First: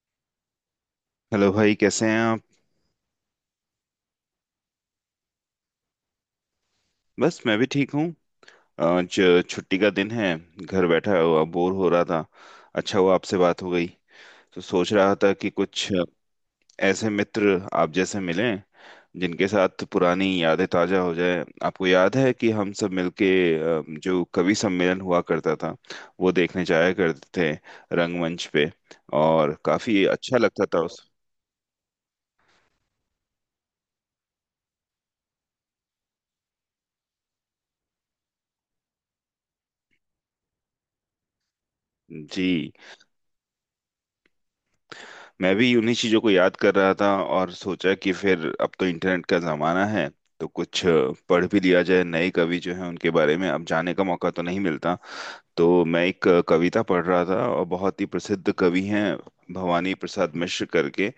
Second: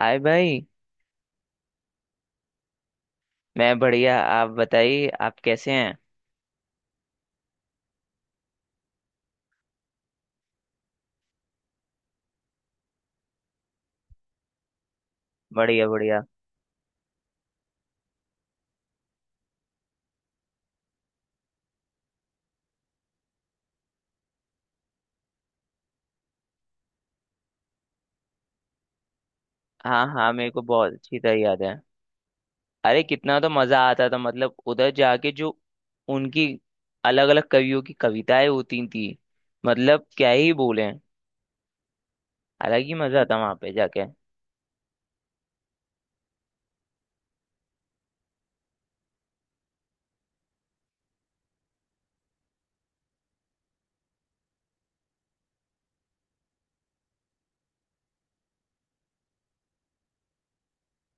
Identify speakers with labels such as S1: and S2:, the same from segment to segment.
S1: हाय भाई।
S2: हेलो भाई, कैसे हैं आप?
S1: मैं बढ़िया, आप बताइए, आप कैसे हैं?
S2: बस मैं भी ठीक हूँ। आज छुट्टी का दिन है। घर बैठा हुआ बोर हो रहा था। अच्छा हुआ आपसे बात हो गई। तो सोच रहा था कि
S1: बढ़िया
S2: कुछ
S1: बढ़िया।
S2: ऐसे मित्र आप जैसे मिले जिनके साथ पुरानी यादें ताजा हो जाए। आपको याद है कि हम सब मिलके जो कवि सम्मेलन हुआ करता था, वो देखने जाया करते थे रंगमंच पे। और काफी
S1: हाँ हाँ,
S2: अच्छा
S1: मेरे को
S2: लगता था
S1: बहुत
S2: उस।
S1: अच्छी तरह याद है। अरे कितना तो मजा आता था, मतलब उधर जाके जो उनकी अलग अलग कवियों की कविताएं होती थी। मतलब क्या ही बोले।
S2: जी।
S1: अलग ही मजा आता वहां पे जाके।
S2: मैं भी उन्हीं चीज़ों को याद कर रहा था, और सोचा कि फिर अब तो इंटरनेट का ज़माना है। तो कुछ पढ़ भी लिया जाए, नए कवि जो हैं उनके बारे में, अब जाने का मौका तो नहीं मिलता। तो मैं एक कविता पढ़ रहा था, और बहुत ही प्रसिद्ध कवि हैं, भवानी प्रसाद मिश्र करके।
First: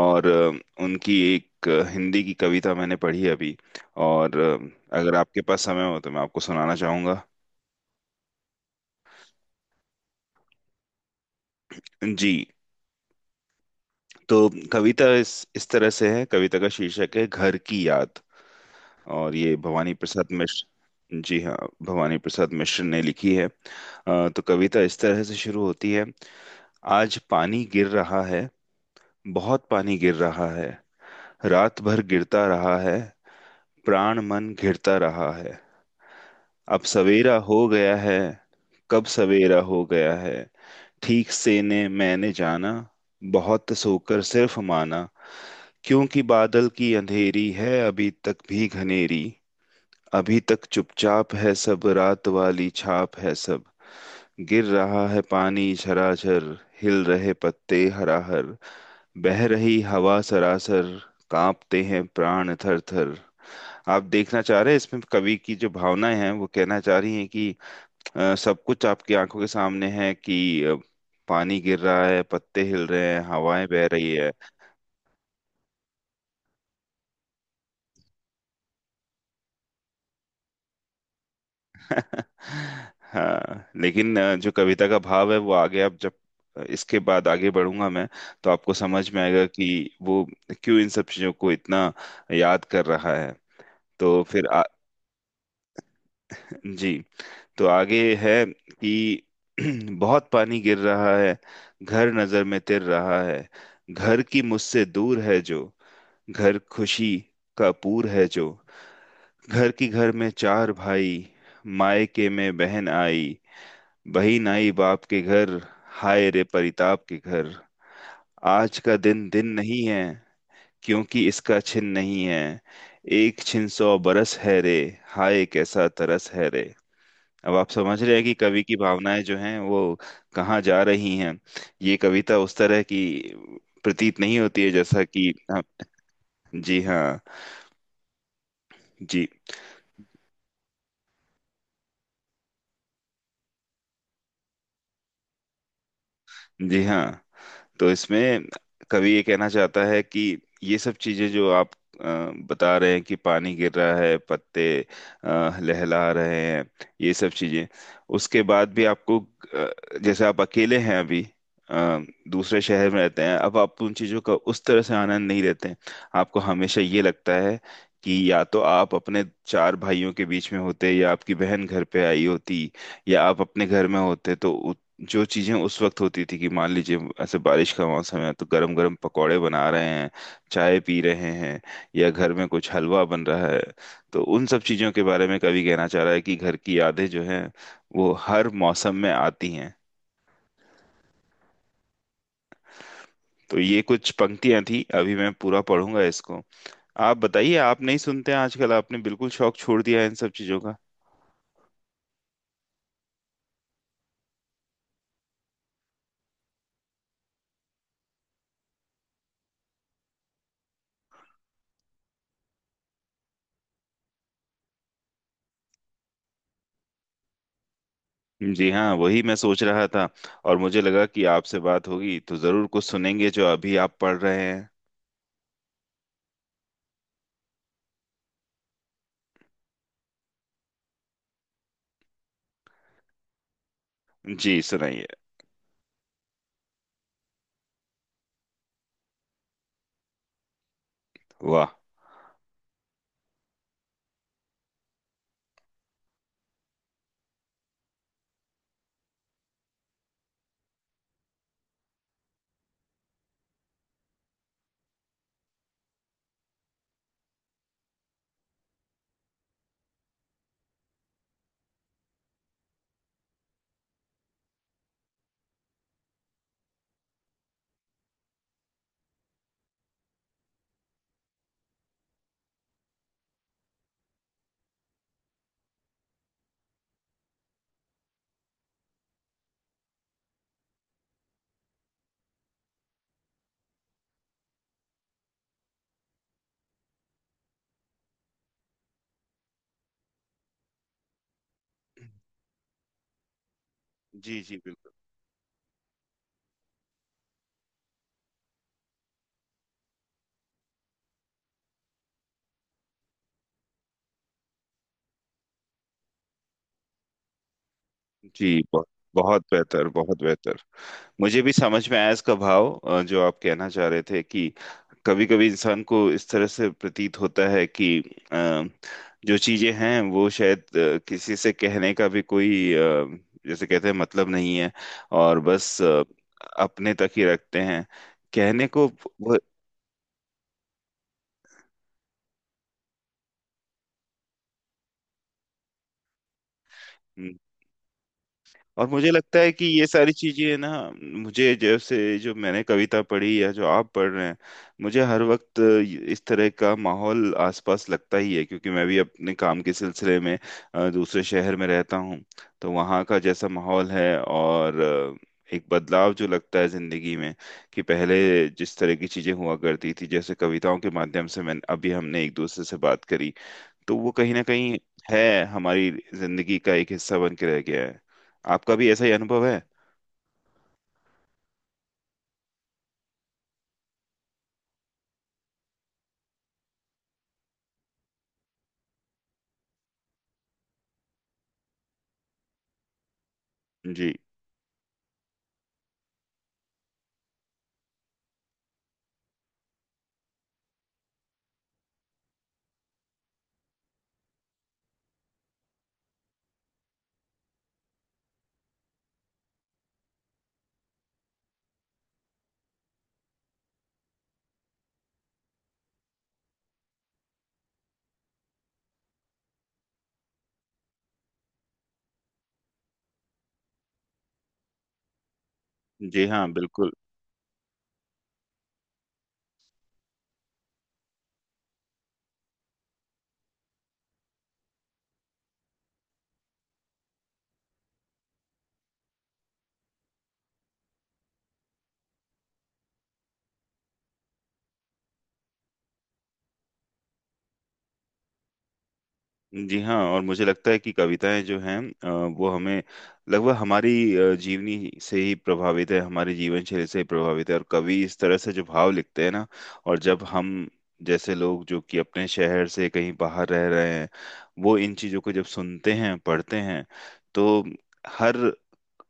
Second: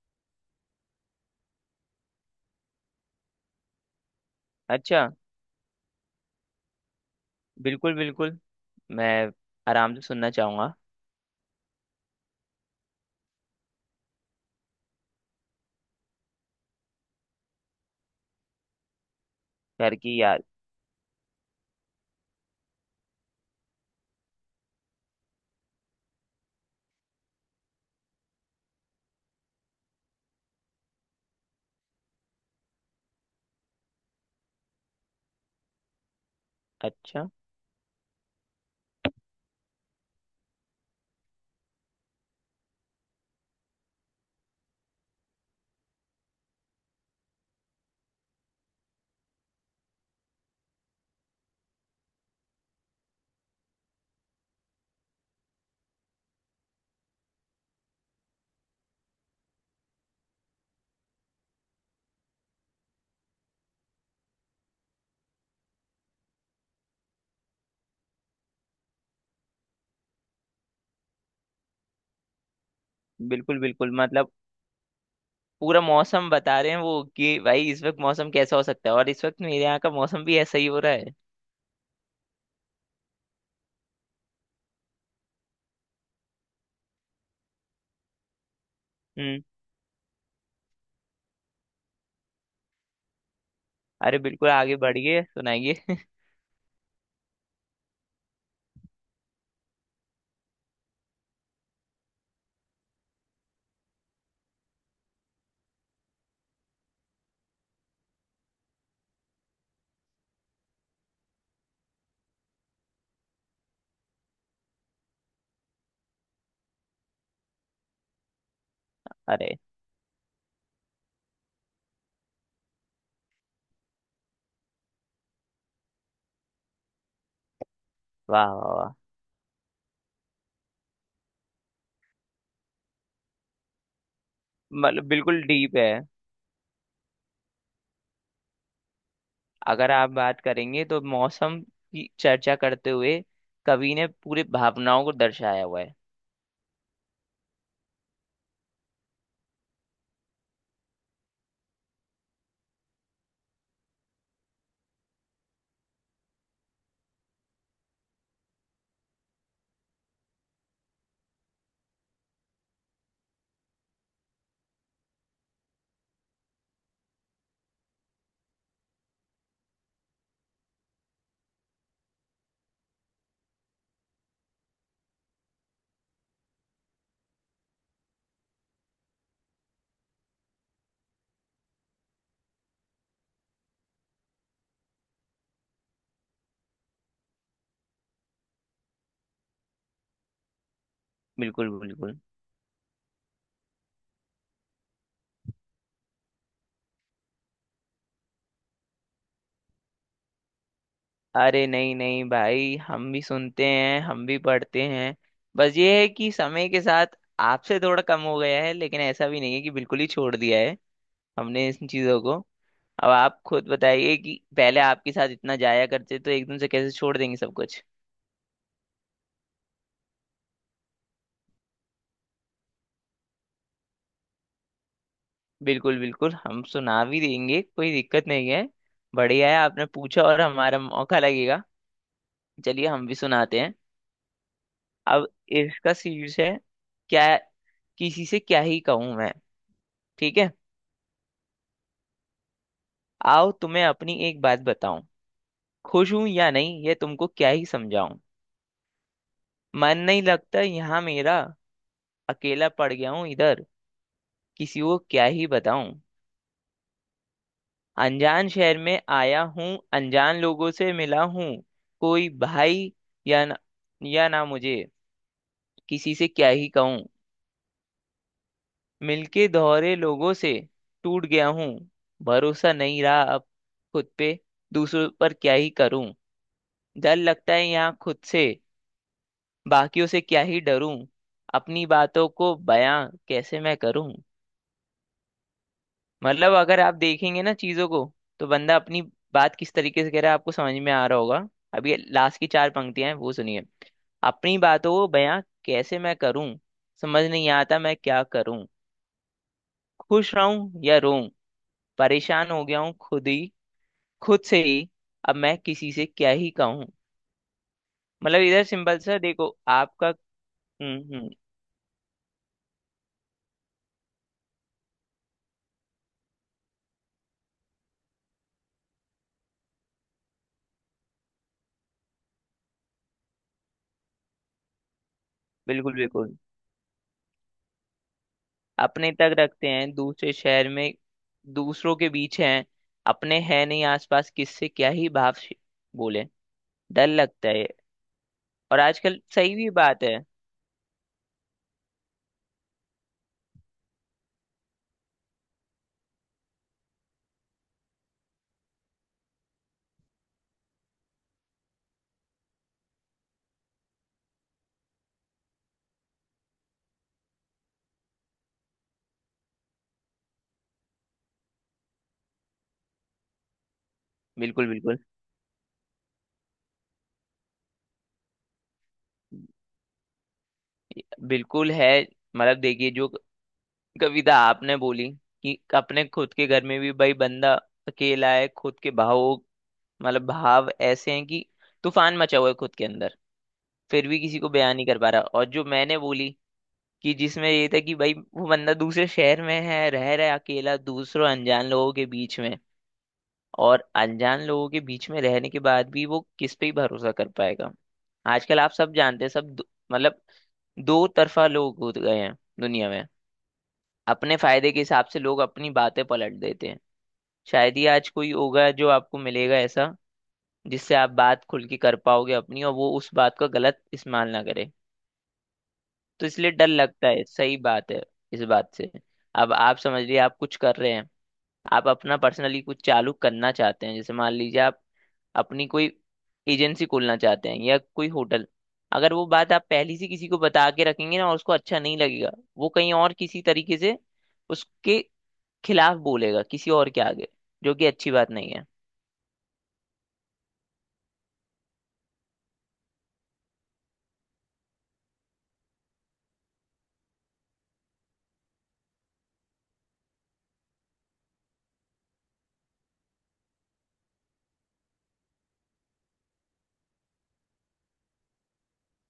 S2: और उनकी एक हिंदी की कविता मैंने पढ़ी अभी। और
S1: अच्छा।
S2: अगर आपके पास समय हो तो मैं आपको सुनाना चाहूँगा।
S1: बिल्कुल बिल्कुल। मैं आराम से सुनना चाहूंगा।
S2: जी। तो कविता इस तरह से है। कविता का शीर्षक है घर की याद। और ये भवानी
S1: घर की
S2: प्रसाद
S1: याद।
S2: मिश्र जी, हाँ। भवानी प्रसाद मिश्र ने लिखी है। तो कविता इस तरह से शुरू होती है। आज पानी गिर रहा है। बहुत पानी गिर रहा है। रात भर गिरता रहा है। प्राण मन घिरता रहा है। अब
S1: अच्छा।
S2: सवेरा हो गया है। कब सवेरा हो गया है, ठीक से ने मैंने जाना। बहुत सोकर सिर्फ माना। क्योंकि बादल की अंधेरी है, अभी तक भी घनेरी। अभी तक चुपचाप है सब, रात वाली छाप है सब। गिर रहा है पानी झराझर, हिल रहे पत्ते हराहर, बह रही हवा सरासर, कांपते हैं प्राण थर थर। आप देखना चाह रहे हैं, इसमें कवि की जो भावनाएं हैं वो कहना चाह रही हैं कि सब कुछ आपकी आंखों के सामने है, कि पानी गिर रहा है, पत्ते हिल रहे हैं,
S1: बिल्कुल
S2: हवाएं बह
S1: बिल्कुल।
S2: रही
S1: मतलब
S2: है।
S1: पूरा मौसम बता रहे हैं वो कि भाई इस वक्त मौसम कैसा हो सकता है, और इस वक्त मेरे यहाँ का मौसम भी ऐसा ही हो रहा है।
S2: हाँ, लेकिन जो कविता का भाव है वो आगे, आप जब इसके बाद आगे बढ़ूंगा मैं, तो आपको समझ में
S1: हम्म।
S2: आएगा कि वो क्यों इन सब चीजों को इतना याद कर रहा है।
S1: अरे
S2: तो फिर
S1: बिल्कुल आगे बढ़िए, सुनाइए।
S2: जी। तो आगे है कि बहुत पानी गिर रहा है। घर नजर में तिर रहा है। घर की मुझसे दूर है जो, घर खुशी का पूर है जो। घर की घर में चार भाई, मायके में बहन आई। बही नाई बाप के घर, हाय रे परिताप के घर। आज का दिन दिन
S1: अरे
S2: नहीं है, क्योंकि इसका छिन नहीं है। एक छिन सौ बरस है रे, हाय कैसा तरस है रे। अब आप समझ रहे हैं कि
S1: वाह
S2: कवि
S1: वाह
S2: की
S1: वाह।
S2: भावनाएं जो हैं, वो कहाँ जा रही हैं। ये कविता उस तरह की प्रतीत नहीं होती है जैसा
S1: मतलब
S2: कि,
S1: बिल्कुल
S2: हाँ।
S1: डीप है।
S2: जी हाँ। जी।
S1: अगर आप बात करेंगे तो मौसम की चर्चा करते हुए कवि ने पूरे भावनाओं को दर्शाया हुआ है।
S2: जी हाँ। तो इसमें कवि ये कहना चाहता है कि ये सब चीजें जो आप अ, बता रहे हैं कि पानी गिर रहा है, पत्ते लहला रहे हैं, ये सब चीजें, उसके बाद भी आपको जैसे आप अकेले हैं अभी, अ, दूसरे शहर में रहते हैं, अब आप उन चीजों का उस तरह से आनंद नहीं लेते हैं। आपको हमेशा ये लगता है कि या तो आप अपने चार भाइयों के बीच में होते, या आपकी बहन घर पे आई होती, या आप अपने घर में होते। तो जो चीजें उस वक्त होती थी, कि मान लीजिए ऐसे बारिश का मौसम है तो गरम गरम पकौड़े बना रहे हैं, चाय पी रहे हैं, या घर में कुछ हलवा बन रहा है। तो उन सब चीजों के बारे में कवि कहना चाह रहा है कि घर की यादें जो हैं, वो हर मौसम में आती हैं।
S1: बिल्कुल बिल्कुल।
S2: तो ये कुछ पंक्तियां थी, अभी मैं पूरा पढ़ूंगा इसको। आप बताइए, आप नहीं सुनते हैं आजकल? आपने बिल्कुल शौक छोड़ दिया है इन सब चीजों का?
S1: अरे नहीं नहीं भाई, हम भी सुनते हैं, हम भी पढ़ते हैं। बस ये है कि समय के साथ आपसे थोड़ा कम हो गया है, लेकिन ऐसा भी नहीं है कि बिल्कुल ही छोड़ दिया है हमने इन चीज़ों को। अब आप खुद बताइए कि पहले आपके साथ इतना जाया करते तो एकदम से कैसे छोड़ देंगे सब कुछ।
S2: जी हाँ, वही मैं सोच रहा था। और मुझे लगा कि आपसे बात होगी तो जरूर कुछ सुनेंगे जो अभी आप पढ़ रहे हैं।
S1: बिल्कुल बिल्कुल, हम सुना भी देंगे, कोई दिक्कत नहीं है। बढ़िया है, आपने पूछा और हमारा मौका लगेगा। चलिए हम भी सुनाते हैं।
S2: जी, सुनाइए।
S1: अब इसका शीर्ष है क्या? किसी से क्या ही कहूँ मैं? ठीक है।
S2: वाह।
S1: आओ तुम्हें अपनी एक बात बताऊं। खुश हूं या नहीं ये तुमको क्या ही समझाऊं। मन नहीं लगता यहाँ मेरा। अकेला पड़ गया हूँ इधर। किसी को क्या ही बताऊं। अनजान शहर में आया हूँ। अनजान लोगों से मिला हूँ। कोई भाई या न, या ना मुझे। किसी से क्या ही कहूं। मिलके दोहरे लोगों से टूट गया हूँ। भरोसा नहीं रहा अब खुद पे। दूसरों पर क्या ही करूं। डर लगता है यहाँ खुद से। बाकियों से क्या ही डरूं। अपनी बातों को बयां कैसे मैं करूं। मतलब अगर आप देखेंगे ना चीजों को, तो बंदा अपनी बात किस तरीके से कह रहा है आपको समझ में आ रहा होगा। अभी लास्ट की चार पंक्तियां हैं, वो सुनिए।
S2: जी
S1: अपनी
S2: जी, बिल्कुल।
S1: बातों को बयां कैसे मैं करूं। समझ नहीं आता मैं क्या करूं। खुश रहूं या रोऊं। परेशान हो गया हूँ खुद ही, खुद से ही। अब मैं किसी से क्या ही कहूँ।
S2: जी
S1: मतलब
S2: जी,
S1: इधर
S2: बहुत
S1: सिंपल सा
S2: बहुत
S1: देखो
S2: बेहतर,
S1: आपका।
S2: बहुत बेहतर।
S1: हम्म।
S2: मुझे भी समझ में आया इसका भाव, जो आप कहना चाह रहे थे कि कभी कभी इंसान को इस तरह से प्रतीत होता है कि अ, जो चीजें हैं वो शायद किसी से कहने का भी कोई, जैसे कहते हैं, मतलब नहीं है। और बस
S1: बिल्कुल बिल्कुल।
S2: अपने तक ही रखते हैं, कहने को
S1: अपने तक
S2: वो।
S1: रखते हैं दूसरे शहर में, दूसरों के बीच हैं, अपने हैं नहीं आसपास, किससे क्या ही भाव से बोले। डर लगता है, और
S2: और मुझे
S1: आजकल
S2: लगता है
S1: सही
S2: कि
S1: भी
S2: ये
S1: बात
S2: सारी
S1: है।
S2: चीजें ना, मुझे, जैसे जो मैंने कविता पढ़ी या जो आप पढ़ रहे हैं, मुझे हर वक्त इस तरह का माहौल आसपास लगता ही है, क्योंकि मैं भी अपने काम के सिलसिले में दूसरे शहर में रहता हूँ। तो वहाँ का जैसा माहौल है, और एक बदलाव जो लगता है जिंदगी में, कि पहले जिस तरह की चीजें हुआ करती थी, जैसे कविताओं के माध्यम से मैं अभी हमने एक दूसरे से बात करी, तो वो कहीं ना
S1: बिल्कुल
S2: कहीं
S1: बिल्कुल।
S2: है हमारी जिंदगी का एक हिस्सा बन के रह गया है। आपका भी ऐसा ही अनुभव है?
S1: बिल्कुल है। मतलब देखिए, जो कविता आपने बोली कि अपने खुद के घर में भी भाई बंदा अकेला है खुद के भावों, मतलब भाव ऐसे हैं कि तूफान मचा हुआ है खुद के अंदर, फिर
S2: जी।
S1: भी किसी को बयान नहीं कर पा रहा। और जो मैंने बोली, कि जिसमें ये था कि भाई वो बंदा दूसरे शहर में है, रह रहा है अकेला दूसरों अनजान लोगों के बीच में। और अनजान लोगों के बीच में रहने के बाद भी वो किस पे ही भरोसा कर पाएगा। आजकल आप सब जानते हैं, सब मतलब दो तरफा लोग हो गए हैं दुनिया में। अपने फायदे के हिसाब से लोग अपनी बातें पलट देते हैं। शायद ही आज कोई होगा जो आपको मिलेगा ऐसा, जिससे आप बात खुल के कर पाओगे अपनी और वो उस बात का गलत इस्तेमाल ना करे।
S2: जी
S1: तो
S2: हाँ,
S1: इसलिए डर
S2: बिल्कुल।
S1: लगता है, सही बात है इस बात से। अब आप समझ लीजिए, आप कुछ कर रहे हैं, आप अपना पर्सनली कुछ चालू करना चाहते हैं, जैसे मान लीजिए आप अपनी कोई एजेंसी खोलना चाहते हैं या कोई होटल। अगर वो बात आप पहले से किसी को बता के रखेंगे ना और उसको अच्छा नहीं लगेगा, वो कहीं और किसी तरीके से उसके खिलाफ बोलेगा किसी और के आगे, जो कि अच्छी बात नहीं है।
S2: जी हाँ, और मुझे लगता है कि कविताएं जो हैं वो हमें, लगभग हमारी जीवनी से ही प्रभावित है, हमारी जीवन शैली से ही प्रभावित है, और कवि इस तरह से जो भाव लिखते हैं ना। और जब हम जैसे लोग जो कि अपने शहर से कहीं बाहर रह रहे हैं, वो इन चीज़ों को जब सुनते हैं, पढ़ते हैं, तो हर,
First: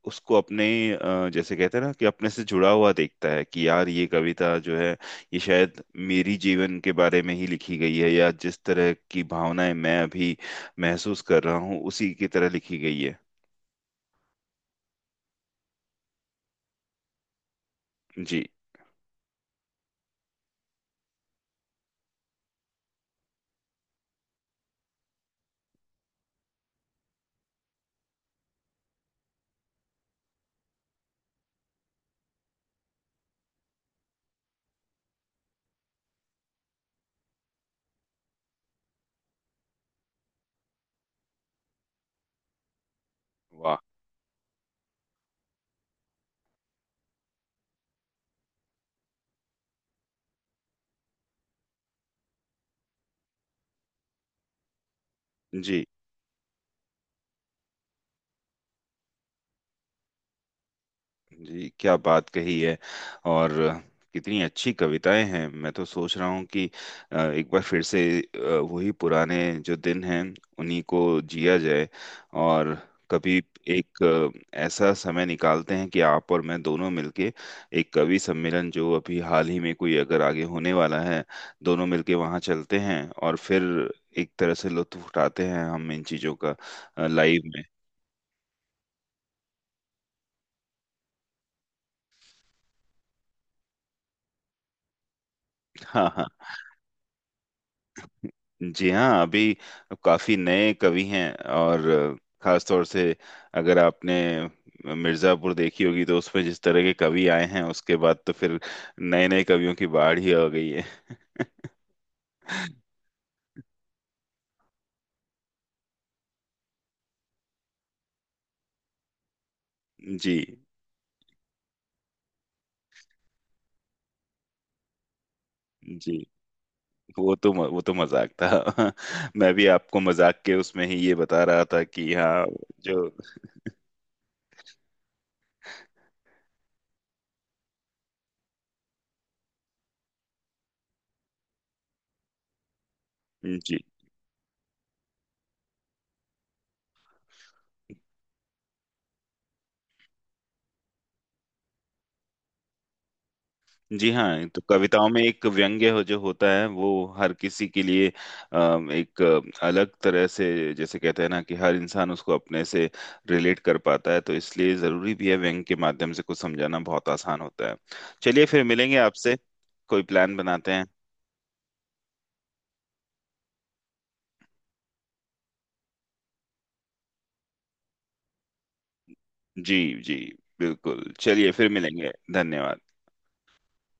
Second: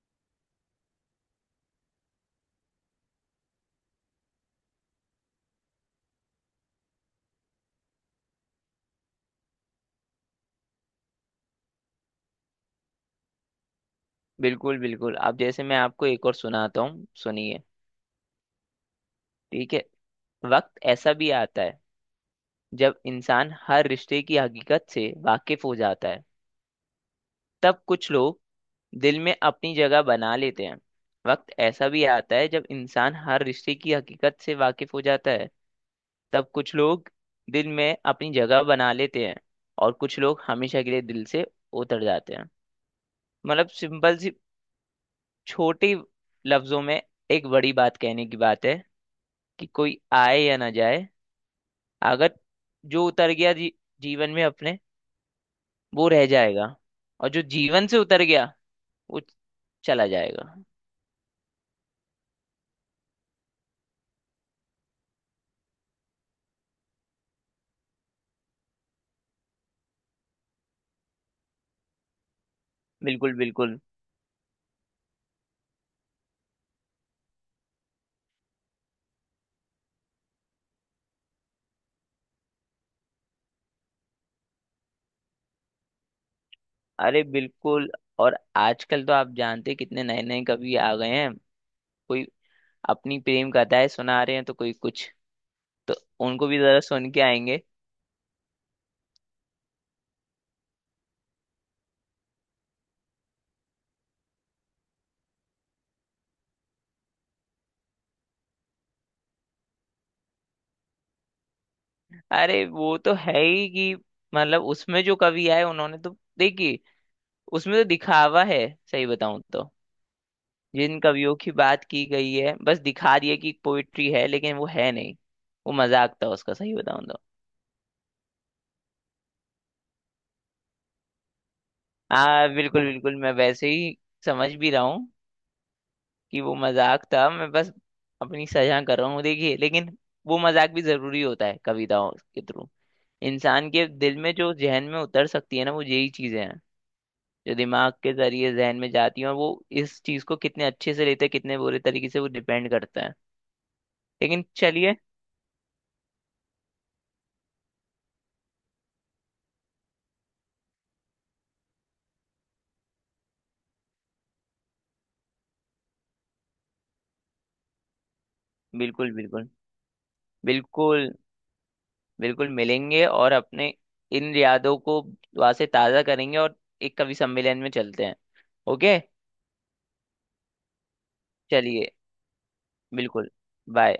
S2: उसको अपने, जैसे कहते हैं ना, कि अपने से जुड़ा हुआ देखता है कि यार ये कविता जो है, ये शायद मेरी जीवन के बारे में ही लिखी गई है, या जिस तरह की भावनाएं मैं अभी महसूस कर रहा हूँ, उसी की तरह लिखी गई है।
S1: बिल्कुल बिल्कुल। अब जैसे मैं आपको एक और सुनाता हूँ, सुनिए।
S2: जी।
S1: ठीक है। वक्त ऐसा भी आता है जब इंसान हर रिश्ते की हकीकत से वाकिफ हो जाता है। तब कुछ लोग दिल में अपनी जगह बना लेते हैं। वक्त ऐसा भी आता है जब इंसान हर रिश्ते की हकीकत से वाकिफ हो जाता है। तब कुछ लोग दिल में अपनी जगह बना लेते हैं। और कुछ लोग हमेशा के लिए दिल से उतर जाते हैं। मतलब
S2: वाह।
S1: सिंपल सी छोटी लफ्जों में एक बड़ी बात कहने की बात है। कि कोई आए या ना जाए। अगर जो उतर गया जीवन में अपने,
S2: जी
S1: वो रह जाएगा। और जो जीवन से उतर गया वो चला जाएगा।
S2: जी, क्या बात कही है! और कितनी अच्छी कविताएं हैं। मैं तो सोच रहा हूँ कि एक बार फिर से वही पुराने जो दिन हैं, उन्हीं को जिया जाए। और
S1: बिल्कुल
S2: कभी
S1: बिल्कुल।
S2: एक ऐसा समय निकालते हैं कि आप और मैं दोनों मिलके एक कवि सम्मेलन जो अभी हाल ही में कोई अगर आगे होने वाला है, दोनों मिलके वहाँ चलते हैं, और फिर एक तरह से लुत्फ उठाते हैं हम इन चीजों का,
S1: अरे
S2: लाइव में।
S1: बिल्कुल। और आजकल तो आप जानते हैं कितने नए नए कवि आ गए हैं। कोई अपनी प्रेम कथाएं सुना रहे हैं, तो कोई कुछ। तो उनको भी जरा सुन के आएंगे।
S2: जी हाँ, अभी काफी नए कवि हैं। और खास तौर से, अगर आपने मिर्जापुर देखी होगी तो उसमें जिस तरह के कवि आए हैं, उसके बाद तो फिर नए नए कवियों की बाढ़ ही आ गई है।
S1: अरे वो तो है ही कि मतलब उसमें जो कवि आए उन्होंने तो, देखिए, उसमें तो दिखावा है, सही बताऊं तो।
S2: जी
S1: जिन कवियों की बात की गई है, बस दिखा दिया कि पोइट्री है, लेकिन वो है नहीं। वो मजाक
S2: जी,
S1: था उसका, सही बताऊं तो।
S2: वो तो मजाक था। मैं भी आपको मजाक के उसमें ही ये बता रहा था, कि हाँ
S1: हाँ बिल्कुल
S2: जो।
S1: बिल्कुल, मैं वैसे ही समझ भी रहा हूँ कि वो मजाक था। मैं बस अपनी सजा कर रहा हूँ, देखिए। लेकिन वो मजाक भी जरूरी होता है। कविताओं के थ्रू इंसान
S2: जी
S1: के दिल में, जो जहन में उतर सकती है ना, वो यही चीजें हैं जो दिमाग के जरिए जहन में जाती हैं। और वो इस चीज को कितने अच्छे से लेते हैं कितने बुरे तरीके से, वो डिपेंड करता है।
S2: जी
S1: लेकिन
S2: हाँ, तो
S1: चलिए।
S2: कविताओं में एक व्यंग्य हो जो होता है वो हर किसी के लिए एक अलग तरह से, जैसे कहते हैं ना, कि हर इंसान उसको अपने से रिलेट कर पाता है, तो इसलिए जरूरी भी है, व्यंग के माध्यम से कुछ समझाना बहुत आसान होता है। चलिए, फिर मिलेंगे
S1: बिल्कुल
S2: आपसे।
S1: बिल्कुल।
S2: कोई प्लान बनाते हैं।
S1: बिल्कुल। बिल्कुल मिलेंगे, और अपने इन यादों को वहां से ताजा करेंगे, और एक कवि सम्मेलन में चलते हैं। ओके।
S2: जी जी, बिल्कुल। चलिए फिर
S1: चलिए
S2: मिलेंगे। धन्यवाद।
S1: बिल्कुल। बाय।